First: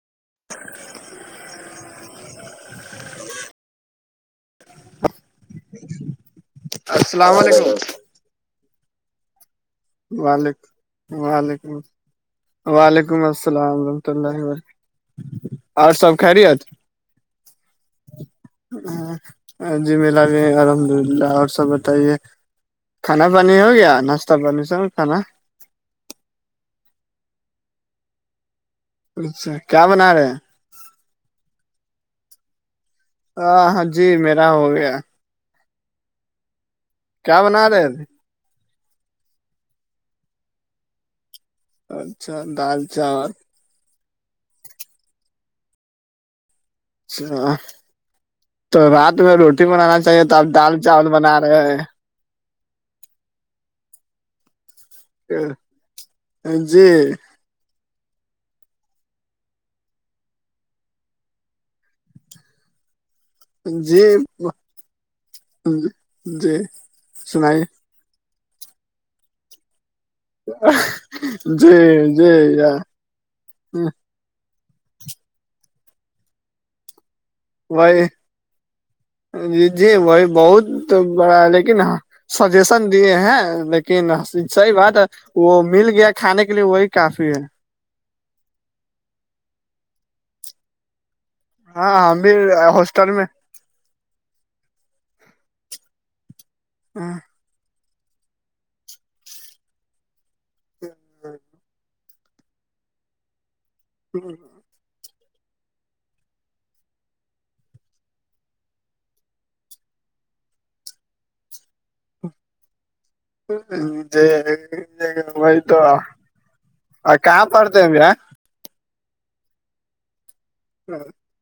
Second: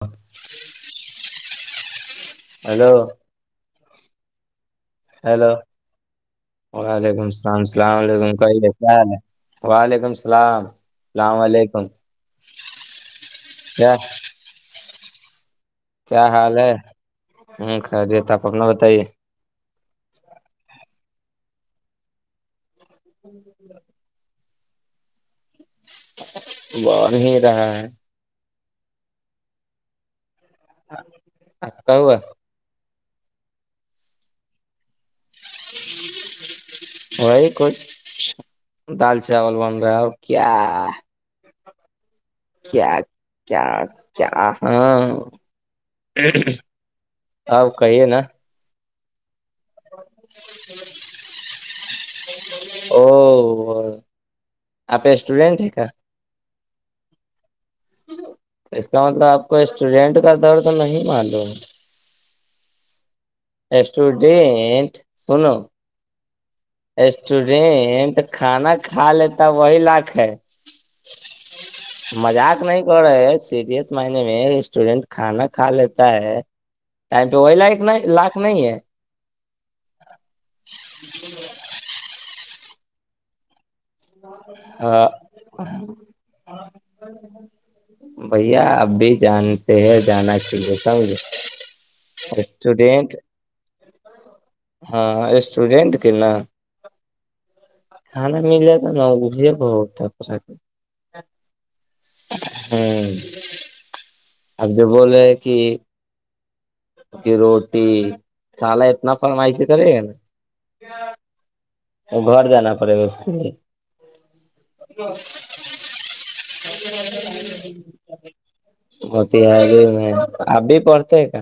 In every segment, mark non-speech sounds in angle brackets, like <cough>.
ہ hello hello وعلیکم السلام السلام علیکم کو د وعلیکم السلام وعلیکم السلام وعلیکم علیکم وعلیکم السلام کیا ورحمۃ اللہ و برکہ کیا حال ہے ہ خریی تپ اپنا بتائیے جی ملا بھی الحمد للہ اور سب بتائیے کھانا پانی ہو گیا نا بس کانا بن ہی رہا ہے اچھا کیا بنا رہے ہیں کہ ہووا ہاں ہاں جی میرا ہو گیا کیا وہی بنا کچ رہے تھے؟ دال چاول بن رہا ہے اور کیا اچھا دال کیا چاول کیا کیا ہاں اچھا آپ کہیے نا تو رات میں روٹی بنانا چاہیے تو آپ دال چاول بنا رہے ہیں او آپ اسٹوڈینٹ ہے کیا جی اس کا مطلب آپ کو اسٹوڈینٹ کا درد تو نہیں معلوم ہے جی ڈٹ سنو <unintelligible> جی سنائیے اسٹوڈینٹ تو کھانا کھا لیتا وہی لاکھ ہے جی جی مذاق نہیں کر رہے سیریس مائ میں ریسٹورینٹ کھانا کھا لیتا ہے ٹم ول وہی جی وہی بہت بڑا لیکن ہ سجیشن دیے ہیں لیکن صحیح بات ہے وہ مل گیا کھانے کے لیے وہی کافی ہے بھیا اب بھی جانتے ہیں جانا چ لیے سمجھ ہاں ہم بھی ہوسٹل اسٹوڈینٹ میں ہاں اسٹوڈنٹ کے نا ہ <unintelligible> کھانا مل جات تو نج بہت تھا ہاں اب جو بول کہ کہ روٹی سالا اتنا فرمائش کرے گا نا ج <unintelligible> وہ گھر جانا پڑے گا اسسے ج ج گ ہمئی تو آ کا پاڑتے میاا موتی حاریی میں آپ بھی پڑھتے ہیں کیا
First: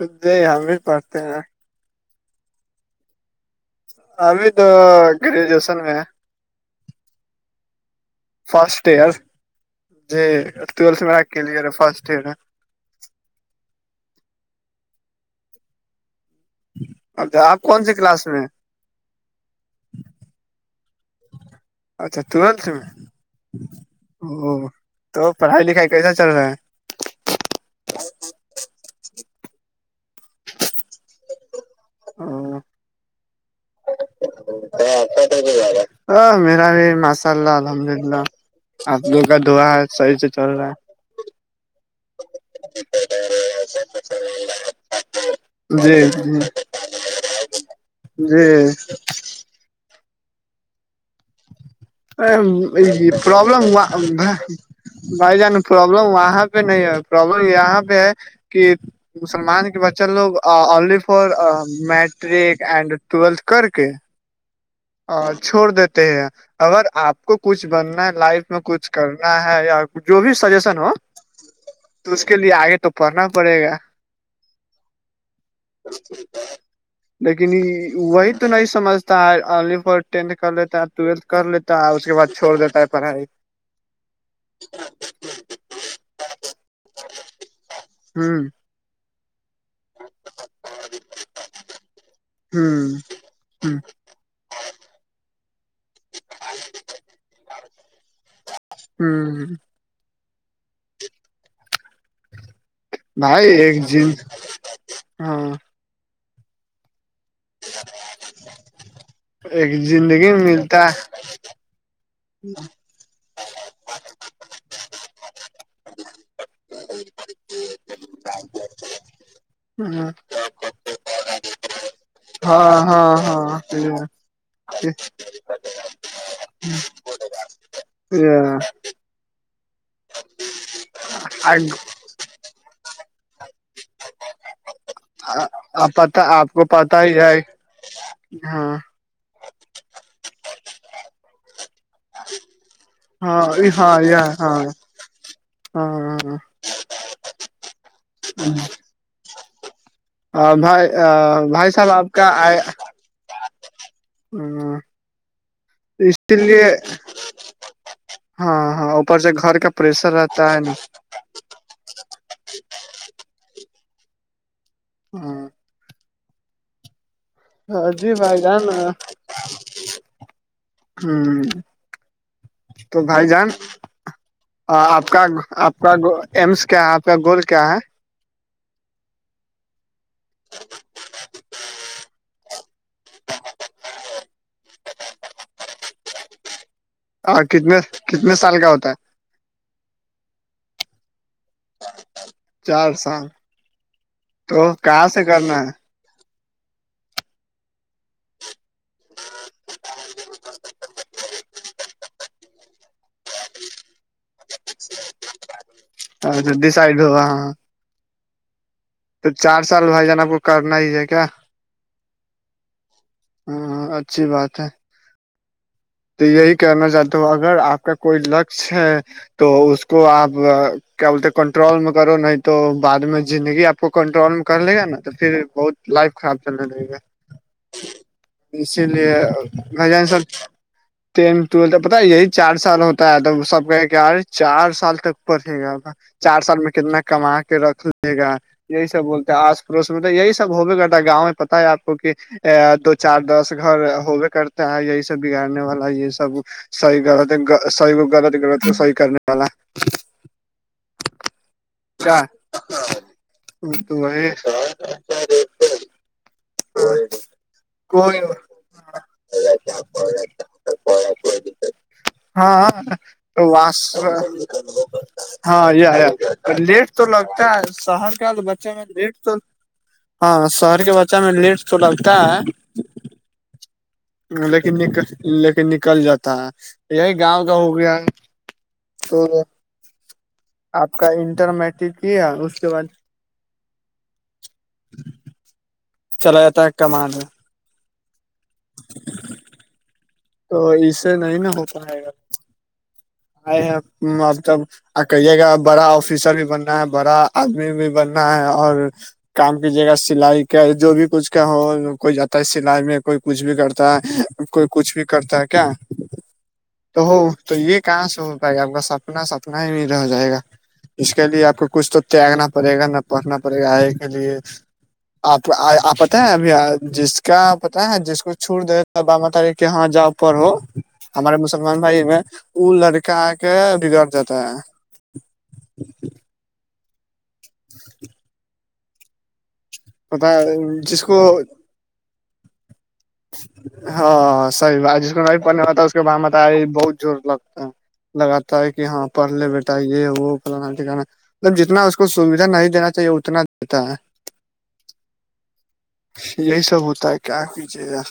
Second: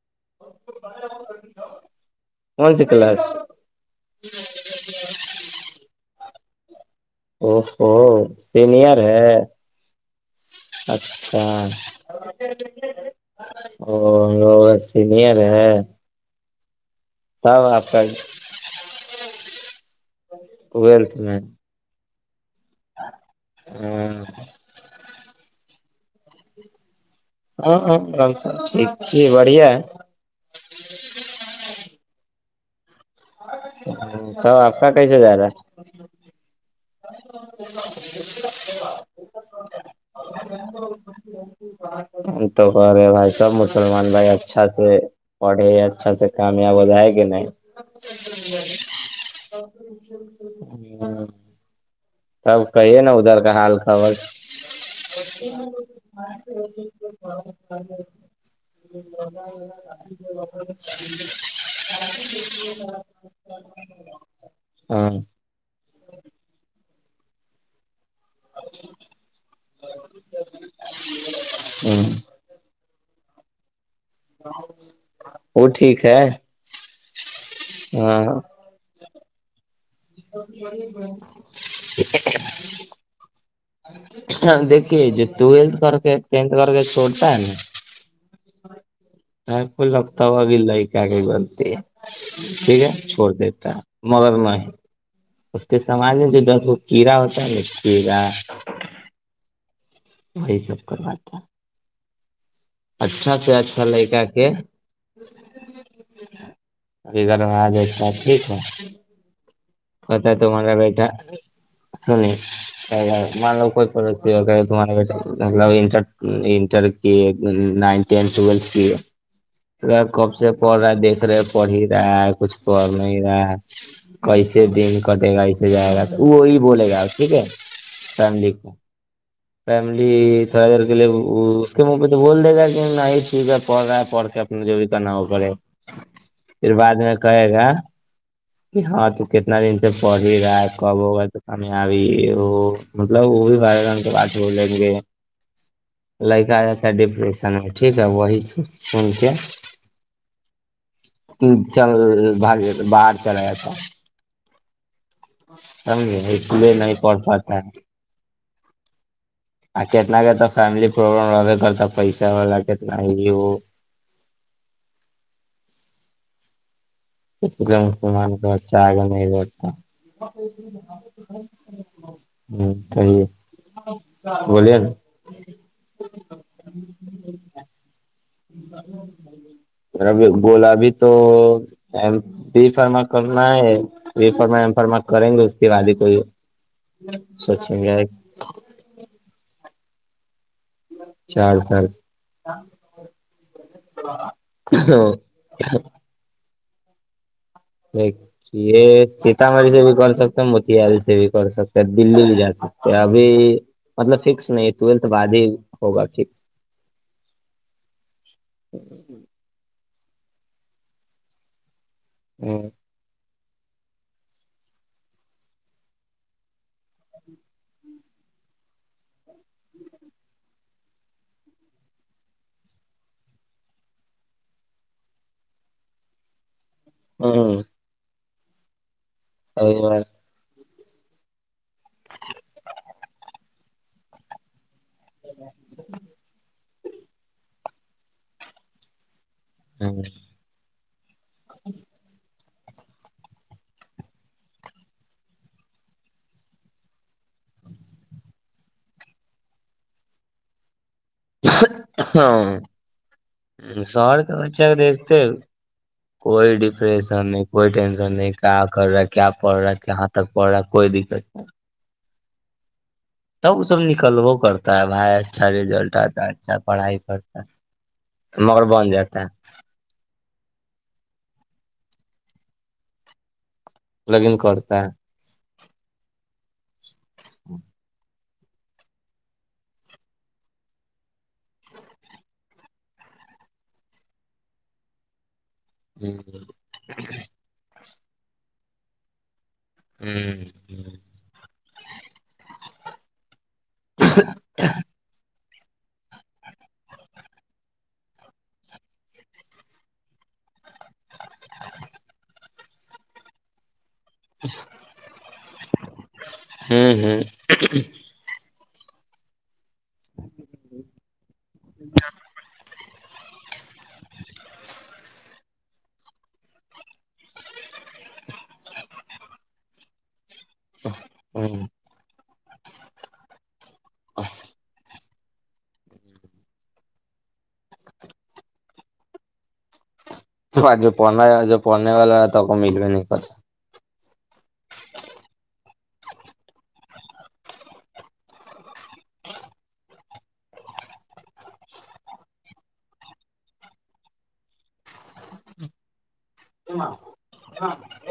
ہ جی ہم بھی پڑتے ہیںا کون س کلاس ابھی تو گریجویشن میں ہے ا ہو فرسٹ سینئر ایئر ہے جی ٹویلتھ میرا اچھا کلیئر ہے فرسٹ ایئر ہے او لو بس سینر ہے اب آپ تب کون سےی کلاس میں اچ <unintelligible> ہول ت میں اچھا ٹویلتھ میں او تو پڑھائی لکھائی کیسا چل رہا ہے ہاں ہاں ر س ٹھیک بڑھیا ہے ہ <unintelligible> تب تو آپ کا کیسے سٹ جا رہا ہے ہ میرا بھی ماشاء اللہ الحمد للہ آ لو کا دھوا صحیح سے چل رہا ہے ا <unintelligible> ہم تو کر رہے بھائی سب مسلمان بھائی اچھا سے پڑھے ہے اچھا سے جی کامیاب ہو جائے کہ نہیں جی نہیں ا تب کہیے نا ادھر کا پرابلم حال خبر بھائی جان پرابلم وہاں پہ نہیں ہے پرابلم یہاں پہ ہے کہ مسلمان کے بچے لوگ الی فور میٹرک اینڈ ٹویلتھ کر کے ہاں اور چھوڑ دیتے ہیں اگر آپ کو کچھ بننا ہے لائف اس کچھ کرنا ہے یا جو بھی سجیشن ہو ہوں تو اس کے لیے آگے تو پڑنا پڑے گا وہ ٹھیک ہے لیکن وہی تو ہاں نہیں سمجھ پ ٹینتھ کر لیتا ٹویلتھ کر لیتا اس کے بع چھوڑ دیتا ہے پڑھائی دیکھیے جو ٹویلتھ کر کے ٹینتھ کر کے چھوڑتا ہے نا ہوں ہ کوئی لگتا ہو ابھی لائ کے کے بلتی ہے ٹھیک ہے ہوں چھوڑ دیتا ہ ہے مدر نہیں اس کے سامان میں جو دس وہ کیڑا ہوتا ہے نا کیڑا ہوں وہی سب کرواتا اچھا بھائی سے ایک اچھا جن لائکا کے ہاں اھی گھر میں آ جات ٹھیک ہے ایک جن کتاا تومار ا یہٹ سنییں مان لوگ کوئی پر ہو کہ تہار بی مطلرٹر نائنتھ ٹینتھ ٹویلتھ کی ہے ہاں کب سے پڑھ رہا دیکھ رہے پڑھ ہی رہا ہے کچھ پڑھ ہاں نہیں رہا ہے ہاں کیسے دین کٹے گا اسے جائے گا تو وہی بولے گا ٹھیک ہے فیم کو فیملی تھوڑا دیر کے لیے اس کے منہ تو بول دے گا کہ نہیں چیز پڑ رہا ہے پڑھ کے اپنا جوورکا نہ ہو پڑے اب پت آپ کو پت ہی ہے ہے کہ ہاں تو کتنا دن سے پڑھ ہی رہا ہے کب ہو گا تو کام آبی ہو مطلب ہاں وہ بھی بار ہاں رن کے یہ بات ب ہاں لیں گے ہاں لائک آ جا ہے ڈپریشن میں ٹھیک ہے وہی سے فون کے بھائی بھائی صاحب آپ چل بگ باہر چلا گیا تھا ہ <unintelligible> سمجھے اس لیے نہیں پڑھ پاتا ہے ہاں ہاں اوپر سے گھر کا پریشر رہتا ہے نا پربلم رہا کرتا پیس لگے نہیں وہ ہاں کسی کا جی مسلمان بھائی کا ب جان چا ہ آگے نہیں جتا ہوں تو سی ہے بھائی جان آپ کا آپ کا ایمس کیا ہے آپ کا گول کیا ہے <unintelligible> ب گلابی تو بھی فرما کرنا ہے ریفرمفرم کریں گے اس کے بعد ہی کوئی ہاں کتنے سوچیں گے کتنے سال کا ہوتا ہے چار سال چار سال تو کہاں سے کرنا ہے دیک یہ سیتامڑھی سے بھی کر سکتے موتہاری سے بھی کر سکتے دلی بھی جا سکتے ہیں ابھی مطلب فکس نہیں ٹویلتھ بعد ہی ہوگا فکس جد سائڈ ہوا ہاں ج تو چار سال بھائی جان آ کو کرنا ہی ہے کیا ہ <unintelligible> ہاں اچھی بات ہے تو یہی کہنا چاہتا ہوں اگر آپ کا کوئی لک ہے تو اس کو آپ کیا بولتے کنٹرول میں کرو نہیں تو بعد میں زندگی آپ کو کنٹرول میں کر لے گا نا تو پھر بہت لائف خراب چلنے لے گا ہوں اسی لیے صحیح گجن بات سب ٹینتھ ٹویلتھ پتا یہی چار سال ہوتا ہے توب سب کہ کہارے چار سال تک پڑھے گا چار سال میں کتنا کما کے رکھ لے گا یہی سب بولتے آج پس ہوں م یہی سب ہو بھی کرتا گاؤں میں پتا ہے آپ کو کہ ا دو چار دس گھر ہوبے کرتےتا ہے یہی س بگ نے والا یہ سب صحی غلط صحی کو غلط غلط تو صحیح کرنے والا کیا ہاں تو شہر وہی کا بچہ کو دیکھتے ہو کوئی ڈپریشن نہیں کوئی ٹینشن نہیں کیا کر رہا ہے کیا پڑ رہا ہے کہاں تک پڑھ رہا ہے کوئی دقت نہیں ہاں تو تب وہ سب وس نکلو کرتا ہے بھائی اچھا ہاں رزلٹ آتا ہے اچھا لیٹ پڑھائی تو کرتا لگتا ہے شہر ہے مگر بچہ میں بن لیٹ جاتا ہے تو ہاں شہر کے بچہ میں لیٹ تو لگتا ہے لیکن نکل لیکن نکل جاتا ہے یہی گاؤں کا ہو گیا ہے اور آپ کا انٹر میٹک ہی ہے اس کے بعد ہے چلا جا ہے کمان رہ ہوں تو اسے نہیں نا ہو پائے گا آ ابب آ کہیے گا بڑا آفیسر بھی بننا ہے بڑا آدمی بھی بننا ہے اور کام کیجیے گا سلائی کیا جو بھی کچھ کا ہو کوئی جاتا ہے سلائی میں کوئی کچھ بھی کرتا ہے کوئی کچھ بھی کرتا ہے کیا تو ہو ہوں تو یہ کہاں سے ہو پائے آپ کا سب انا سپنا ہی نہیں رہ جائے گا اس کے لیے آپ کو کچھ تو تیاگنا پڑے گا نہ پڑنا پڑے گا آگ کے لیے آپ آپ پتا ہے ابھی جس کا پتہ ہے جس کو چھوڑ د با ما تاری کے یہاں جاؤ پڑو ہمارے ہوں مسلمان بھائی میں ا لڑکا آ کے بدڑ جاتا ہے پتا تو آ جو جس کو پنانے ج جو پنے والا ہے تو کو ملو نہیں، کت ہاں صحی بات جس کو نہیں پڑنے ہوتا اس کے ب مت بہت زور لگتا لگاتا ہے کہ ہاں پڑھ لے بیٹا یہ وہ فلانا ٹھکانا مطلب جتنا اس کو سویدھا نہیں دینا چاہیے اتنا دیتا ہے ہ یہی سب ہوتا ہے کیا کیجیے گا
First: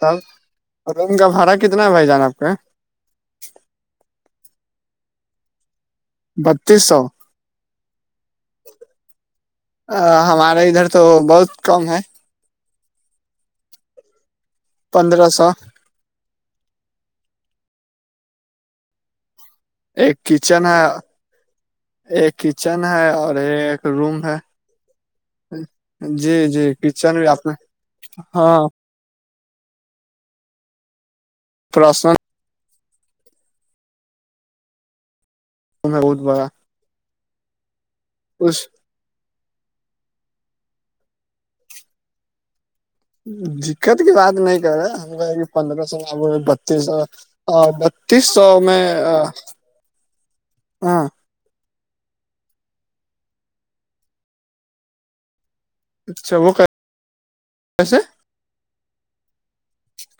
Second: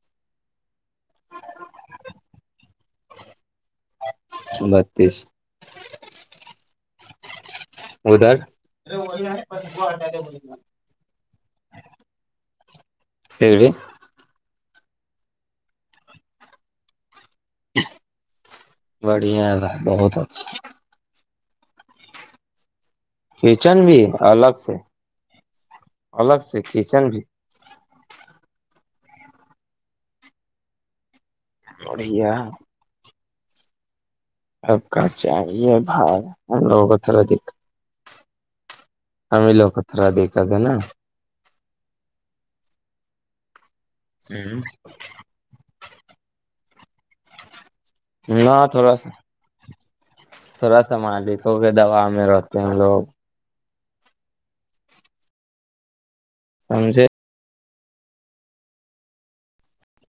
تب روم کا بھاڑا کتنا بائی جانا آپ کے بتیس بتیس سو ادھر ا ہمارا ادھر تو بہت کم ہے خی پندرہ سو بڑیا تھا ایک کچن ہے ایک کچن ہے اور ایک کچن بھی روم ہے الگ سے جی جی کچن بھی آپ نے ہاں پرسنل لڑیا آپ کا چاہیے روم ہے بہت بھائی ہم لوگوں کو تھوڑا دکھ خوش ہمھی لوگ اترا دیکھ د نا دقت کی بات نہیں کر رہے ہم پندرہ سو آ بتیس سو تیس سو نہ میں تھوڑا سا تھوڑا سا ہاں مان لکھوک کہ دوا میں رہتے ہیں لوگ اچھا وہ ساںھے کیسے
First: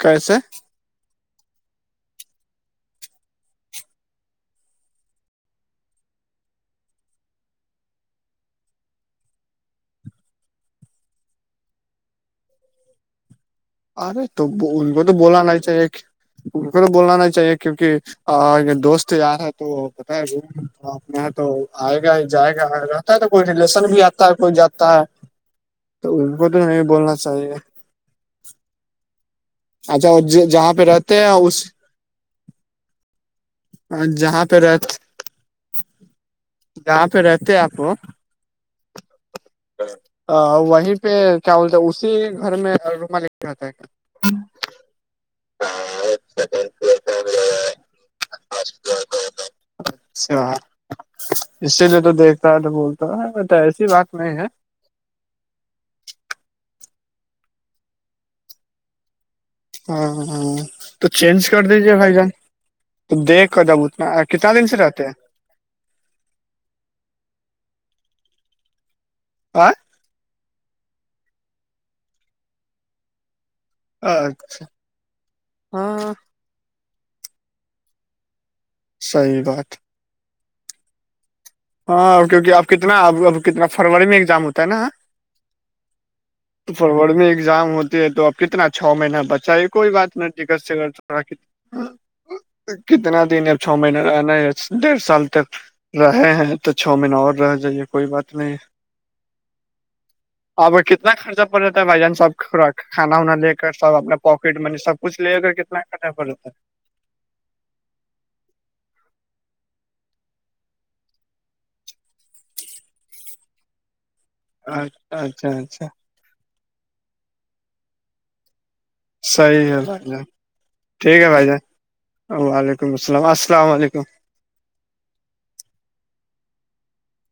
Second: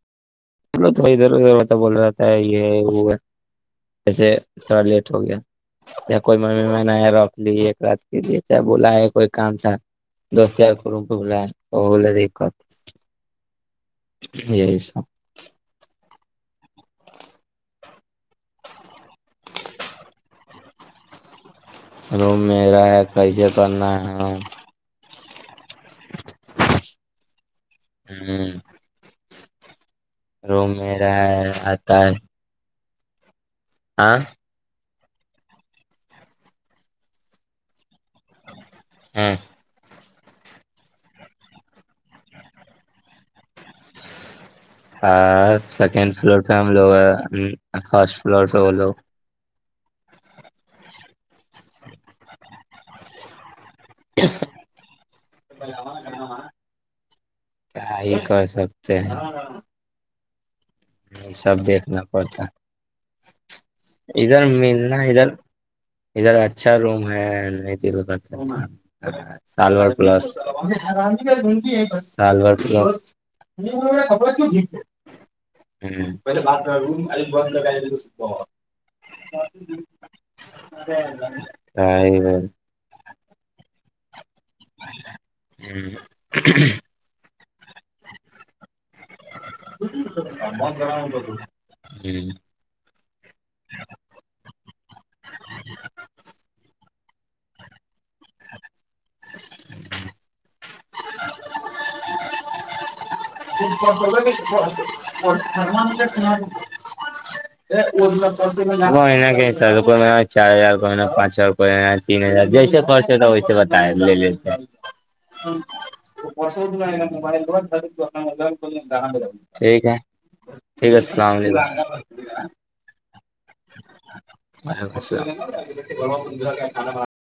کیسے چلو تو ادھر ادھر ہوتا بول رہا ہے یہ وہ ہے ویسے تھوڑا لیٹ ہو گیا کوئی ممی میں نےیا رکھ لی ایک رات کے لیے چاہے بلا ہے کوئی کام تھا دست ہیار کر کو بلا وہ بولے دیکت ارے تو ان کو تو سب بولانا چ ایک ان کو تو بولنا نہا چاہیے کیوںکہ دوست یار ہے تو پتا ہے اپنا یہاں تو آئے گا روم جائے گا میرا رہتا ہے تو کوئی کیسے ریلیشن کرنا بھی آتا ہے کوئی جاتا تو کو تو نہیں بولنا چاہیے ہ اچھا اور جہاں روم پہ میرا رہتے ہیں ہے اس آتا ہے اور ہاں جہاں پہ رہ جاں پہ رہتے آپ وہ ہاں وہیں پہ کیا بولتے اسی گھر میں روم ل کے جتا ہے کیا ہاں سیکنڈ فلور پہ ہم لوگ ہیں فرسٹ فلور پہ وہ لوگ اچھا اسی لیے تو دیکھتا ہے تو بولتا ہوں میں ایسی بات نہیں ہے <inaudible> کیا ہی کر سکتے ہیں ہاں ہاں تو یہ چینج کر سب دیجیے دیکھنا بھائی جان پڑتا تو دیکھ کر دب اتنا ادھر کتنا دن سے ملنا رہتے ہیں ادھر ادھر اچھا روم ہے ن آ سال پلس سالور پلس ب ج ہ ہاں پہل بات روم بند صحیح بات اوررو ج ہے ہاں کیونکہ آپ کتنا اب کتنا فروری میں ایگزام ہوتا ہے نا فروری میں ایزام ہوتے ہے تو اب کتنا چھ مہینہ بچ سے کوئی بات نتی کرتے گ کتنا دن یا چھو مہینہ رہنا ہے ڈیڑھ سال تک رہے ہیں تو چھو مہینہ اور رہ جائیے کوئی بات نہیں اب کتنا خرچہ پڑ رہتا ہے بھائی جان سب کو ر کھانا وا لے کر سب اپنا پاکٹ منی سب کچھ لے کر کتنا کرا پڑتا ہے وہین کیا چال روپئے م چار ہزار رپ م پانچ ہزار رپئے تین ہزار جیسے پرچتا ویسے بتا لے لیتے ہے اچھا اچھا بس تو نہیں ن موبائل بہ مائ صحیح ٹھیک ہے بھائی جان ٹھیک ہے السلام علیکم ولیکم السل السلام علیکم وعلیکم السلام